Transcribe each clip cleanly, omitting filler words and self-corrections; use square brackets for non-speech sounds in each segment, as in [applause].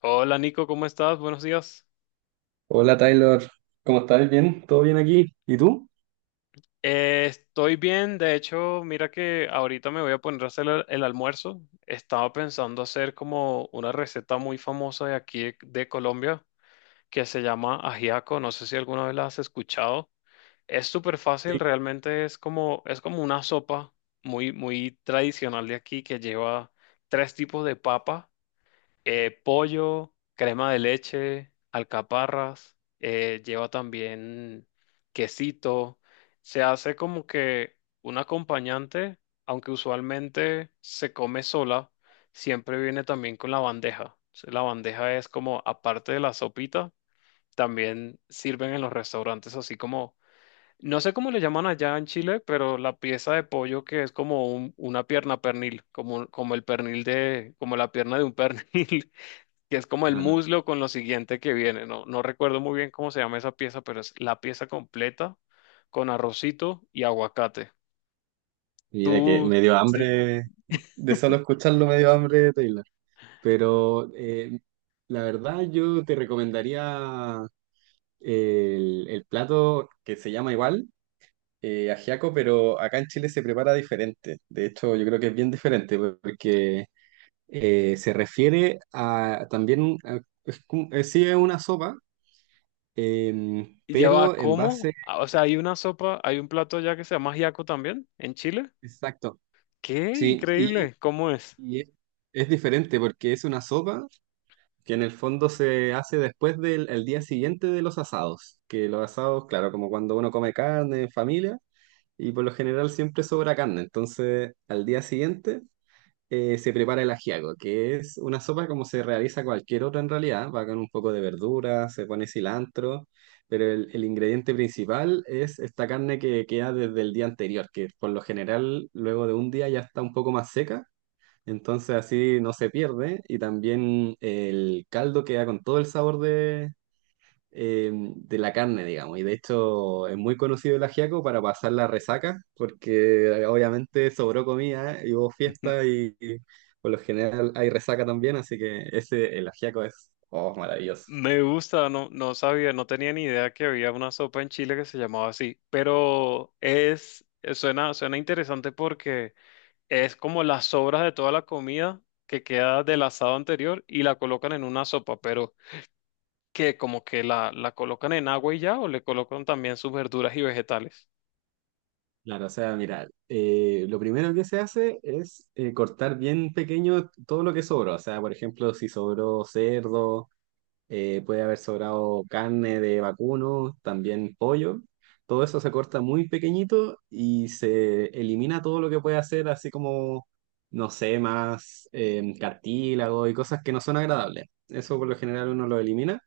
Hola Nico, ¿cómo estás? Buenos días. Hola Taylor, ¿cómo estás? ¿Bien? ¿Todo bien aquí? ¿Y tú? Estoy bien, de hecho, mira que ahorita me voy a poner a hacer el almuerzo. Estaba pensando hacer como una receta muy famosa de aquí de Colombia que se llama ajiaco. No sé si alguna vez la has escuchado. Es súper fácil, Sí. realmente es como una sopa muy, muy tradicional de aquí que lleva tres tipos de papa. Pollo, crema de leche, alcaparras, lleva también quesito. Se hace como que un acompañante, aunque usualmente se come sola, siempre viene también con la bandeja. La bandeja es como, aparte de la sopita, también sirven en los restaurantes así como, no sé cómo le llaman allá en Chile, pero la pieza de pollo que es como una pierna pernil, como el pernil como la pierna de un [laughs] pernil que es como el Ah, muslo con lo siguiente que viene. No, no recuerdo muy bien cómo se llama esa pieza, pero es la pieza completa con arrocito y aguacate. mira que ¿Tú? me dio Sí. hambre. De solo escucharlo me dio hambre de Taylor. Pero la verdad yo te recomendaría el plato que se llama igual, ajiaco, pero acá en Chile se prepara diferente. De hecho, yo creo que es bien diferente porque se refiere a también, a- es, como- sí es una sopa, Y lleva pero en cómo? base, Ah, o sea, hay una sopa, hay un plato allá que se llama ajiaco también en Chile. exacto. ¡Qué Sí, increíble! ¿Cómo es? y es diferente porque es una sopa que en el fondo se hace después del el día siguiente de los asados, que los asados, claro, como cuando uno come carne en familia, y por lo general siempre sobra carne, entonces al día siguiente se prepara el ajiaco, que es una sopa como se realiza cualquier otra en realidad, va con un poco de verdura, se pone cilantro, pero el ingrediente principal es esta carne que queda desde el día anterior, que por lo general luego de un día ya está un poco más seca, entonces así no se pierde y también el caldo queda con todo el sabor de la carne, digamos. Y de hecho es muy conocido el ajiaco para pasar la resaca, porque obviamente sobró comida y hubo fiesta [laughs] y por lo general hay resaca también, así que ese, el ajiaco es, oh, maravilloso. Me gusta, no, no sabía, no tenía ni idea que había una sopa en Chile que se llamaba así, pero suena interesante porque es como las sobras de toda la comida que queda del asado anterior y la colocan en una sopa, pero que como que la colocan en agua y ya, o le colocan también sus verduras y vegetales. Claro, o sea, mira, lo primero que se hace es cortar bien pequeño todo lo que sobró. O sea, por ejemplo, si sobró cerdo, puede haber sobrado carne de vacuno, también pollo. Todo eso se corta muy pequeñito y se elimina todo lo que puede hacer, así como, no sé, más cartílago y cosas que no son agradables. Eso por lo general uno lo elimina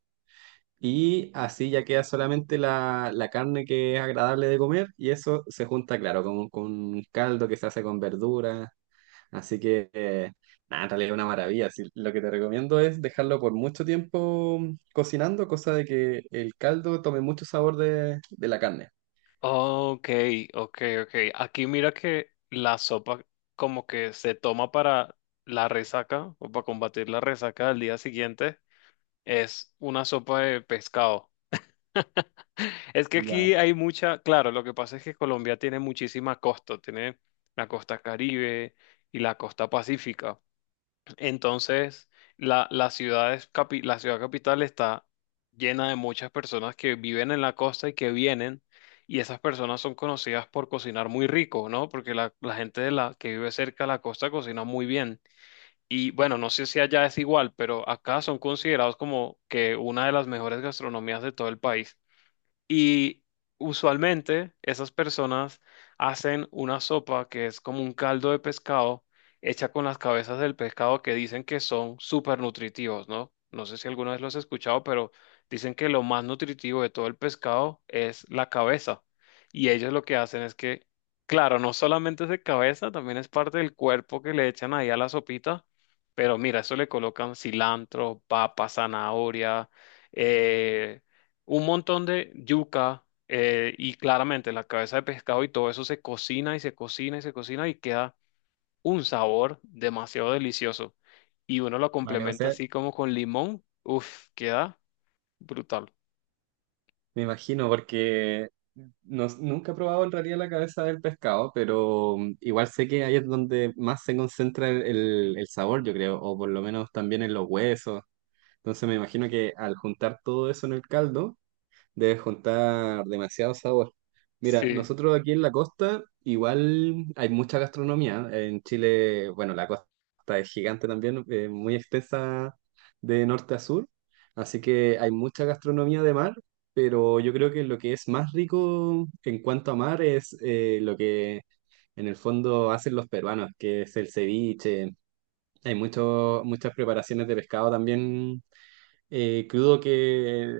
y así ya queda solamente la carne que es agradable de comer, y eso se junta, claro, con un caldo que se hace con verduras. Así que, nada, en realidad es una maravilla. Así, lo que te recomiendo es dejarlo por mucho tiempo cocinando, cosa de que el caldo tome mucho sabor de la carne. Ok, ok, ok. Aquí mira que la sopa como que se toma para la resaca o para combatir la resaca del día siguiente. Es una sopa de pescado. Es que Ya. aquí hay mucha, claro, lo que pasa es que Colombia tiene muchísimas costas, tiene la costa Caribe y la costa Pacífica. Entonces, La ciudad capital está llena de muchas personas que viven en la costa y que vienen, y esas personas son conocidas por cocinar muy rico, ¿no? Porque la gente que vive cerca de la costa cocina muy bien. Y bueno, no sé si allá es igual, pero acá son considerados como que una de las mejores gastronomías de todo el país. Y usualmente esas personas hacen una sopa que es como un caldo de pescado hecha con las cabezas del pescado que dicen que son súper nutritivos, ¿no? No sé si alguna vez los has escuchado, pero dicen que lo más nutritivo de todo el pescado es la cabeza. Y ellos lo que hacen es que, claro, no solamente es de cabeza, también es parte del cuerpo que le echan ahí a la sopita. Pero mira, eso le colocan cilantro, papa, zanahoria, eh, un montón de yuca, y claramente la cabeza de pescado y todo eso se cocina y se cocina y se cocina y queda un sabor demasiado delicioso. Y uno lo Vale, o complementa sea, así como con limón, uff, queda brutal. me imagino, porque no- nunca he probado en realidad la cabeza del pescado, pero mm, igual sé que ahí es donde más se concentra el sabor, yo creo, o por lo menos también en los huesos. Entonces me imagino que al juntar todo eso en el caldo, debes juntar demasiado sabor. Mira, Sí, nosotros aquí en la costa igual hay mucha gastronomía. En Chile, bueno, la costa es gigante también, muy extensa de norte a sur. Así que hay mucha gastronomía de mar, pero yo creo que lo que es más rico en cuanto a mar es lo que en el fondo hacen los peruanos, que es el ceviche. Hay mucho- muchas preparaciones de pescado también crudo, que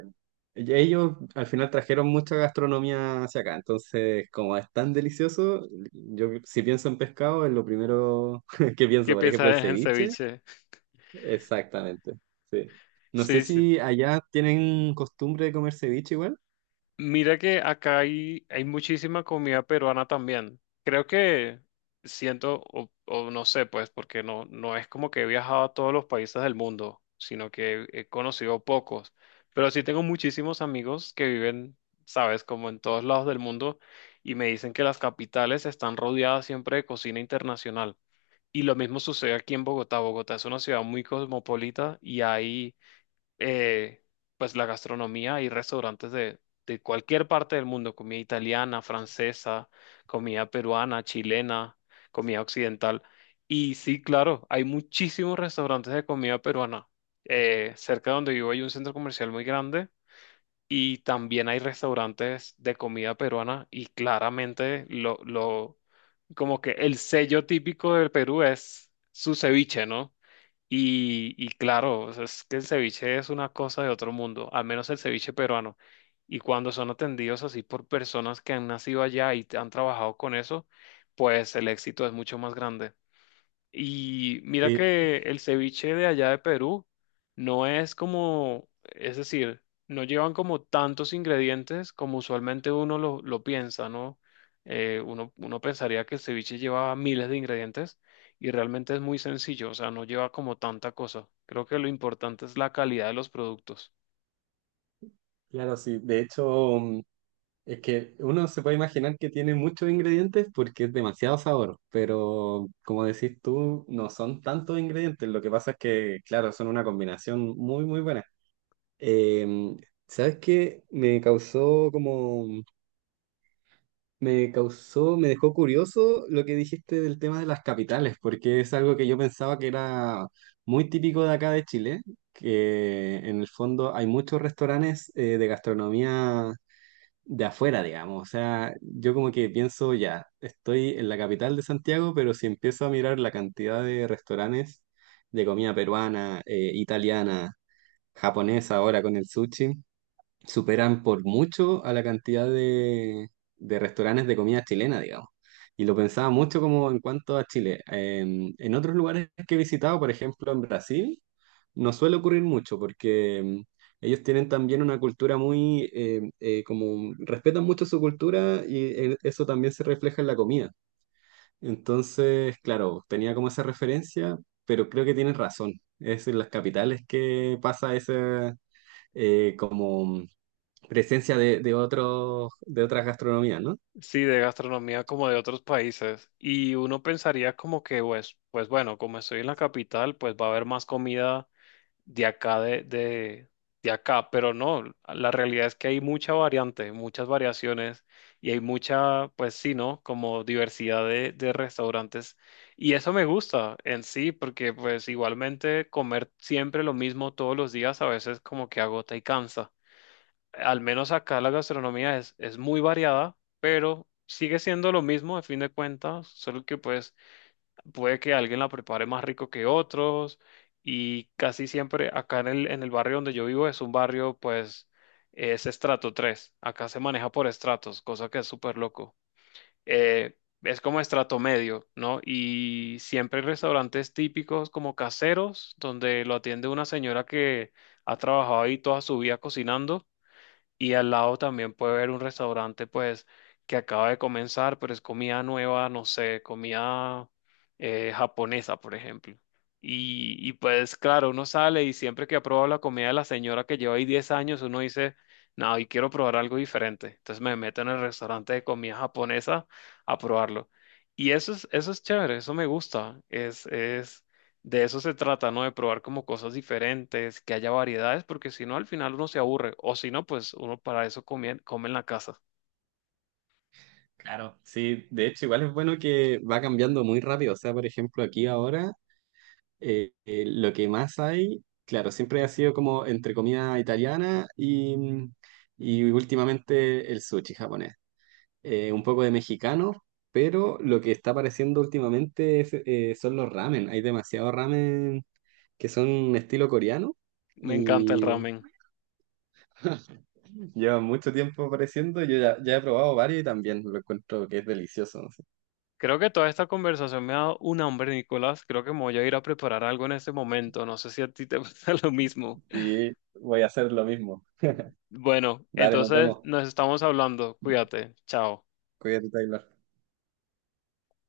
ellos al final trajeron mucha gastronomía hacia acá, entonces como es tan delicioso, yo si pienso en pescado es lo primero [laughs] que pienso, ¿qué por ejemplo el piensas en ceviche, ceviche? [laughs] exactamente, sí. No sé Sí, sí. si allá tienen costumbre de comer ceviche igual. Mira que acá hay muchísima comida peruana también. Creo que siento, o no sé, pues, porque no, no es como que he viajado a todos los países del mundo, sino que he conocido pocos. Pero sí tengo muchísimos amigos que viven, sabes, como en todos lados del mundo y me dicen que las capitales están rodeadas siempre de cocina internacional. Y lo mismo sucede aquí en Bogotá. Bogotá es una ciudad muy cosmopolita y hay, eh, pues, la gastronomía y restaurantes de cualquier parte del mundo, comida italiana, francesa, comida peruana, chilena, comida occidental. Y sí, claro, hay muchísimos restaurantes de comida peruana. Cerca de donde vivo hay un centro comercial muy grande y también hay restaurantes de comida peruana y claramente lo, como que el sello típico del Perú es su ceviche, ¿no? Y claro, o sea, es que el ceviche es una cosa de otro mundo, al menos el ceviche peruano. Y cuando son atendidos así por personas que han nacido allá y han trabajado con eso, pues el éxito es mucho más grande. Y mira Sí, que el ceviche de allá de Perú no es como, es decir, no llevan como tantos ingredientes como usualmente uno lo piensa, ¿no? Uno pensaría que el ceviche lleva miles de ingredientes y realmente es muy sencillo, o sea, no lleva como tanta cosa. Creo que lo importante es la calidad de los productos. claro, sí, de hecho, es que uno se puede imaginar que tiene muchos ingredientes porque es demasiado sabor, pero como decís tú, no son tantos ingredientes. Lo que pasa es que, claro, son una combinación muy, muy buena. Em, ¿Sabes qué? Me causó como, me causó, me dejó curioso lo que dijiste del tema de las capitales, porque es algo que yo pensaba que era muy típico de acá de Chile, que en el fondo hay muchos restaurantes de gastronomía de afuera, digamos. O sea, yo como que pienso, ya, estoy en la capital de Santiago, pero si empiezo a mirar la cantidad de restaurantes de comida peruana, italiana, japonesa, ahora con el sushi, superan por mucho a la cantidad de restaurantes de comida chilena, digamos. Y lo pensaba mucho como en cuanto a Chile. En otros lugares que he visitado, por ejemplo en Brasil, no suele ocurrir mucho porque ellos tienen también una cultura muy, como respetan mucho su cultura y eso también se refleja en la comida. Entonces, claro, tenía como esa referencia, pero creo que tienes razón. Es en las capitales que pasa ese, como presencia de otros, de otras gastronomías, ¿no? Sí, de gastronomía como de otros países. Y uno pensaría como que, pues bueno, como estoy en la capital, pues va a haber más comida de acá de acá, pero no, la realidad es que hay mucha variante, muchas variaciones y hay mucha, pues sí, ¿no? Como diversidad de restaurantes y eso me gusta en sí porque pues igualmente comer siempre lo mismo todos los días a veces como que agota y cansa. Al menos acá la gastronomía es muy variada, pero sigue siendo lo mismo a fin de cuentas, solo que pues puede que alguien la prepare más rico que otros y casi siempre acá en el barrio donde yo vivo es un barrio pues es estrato 3, acá se maneja por estratos, cosa que es súper loco. Eh, es como estrato medio, ¿no? Y siempre hay restaurantes típicos como caseros donde lo atiende una señora que ha trabajado ahí toda su vida cocinando y al lado también puede haber un restaurante, pues, que acaba de comenzar, pero es comida nueva, no sé, comida, japonesa, por ejemplo. Y pues, claro, uno sale y siempre que ha probado la comida de la señora que lleva ahí 10 años, uno dice, no, hoy quiero probar algo diferente. Entonces me meto en el restaurante de comida japonesa a probarlo. Y eso es chévere, eso me gusta. De eso se trata, ¿no? De probar como cosas diferentes, que haya variedades, porque si no, al final uno se aburre. O si no, pues uno para eso come en la casa. Claro. Sí, de hecho, igual es bueno que va cambiando muy rápido. O sea, por ejemplo, aquí ahora lo que más hay, claro, siempre ha sido como entre comida italiana y, mm, y últimamente el sushi japonés. Un poco de mexicano, pero lo que está apareciendo últimamente es, son los ramen. Hay demasiado ramen que son estilo coreano Me encanta el y ramen. [laughs] lleva mucho tiempo apareciendo, yo ya, ya he probado varios y también lo encuentro que es delicioso. No sé. Creo que toda esta conversación me ha dado un hambre, Nicolás. Creo que me voy a ir a preparar algo en este momento. No sé si a ti te [laughs] pasa lo mismo. Sí, voy a hacer lo mismo. Bueno, Dale, nos entonces vemos. nos estamos hablando. Cuídate. Chao. Cuídate, Taylor.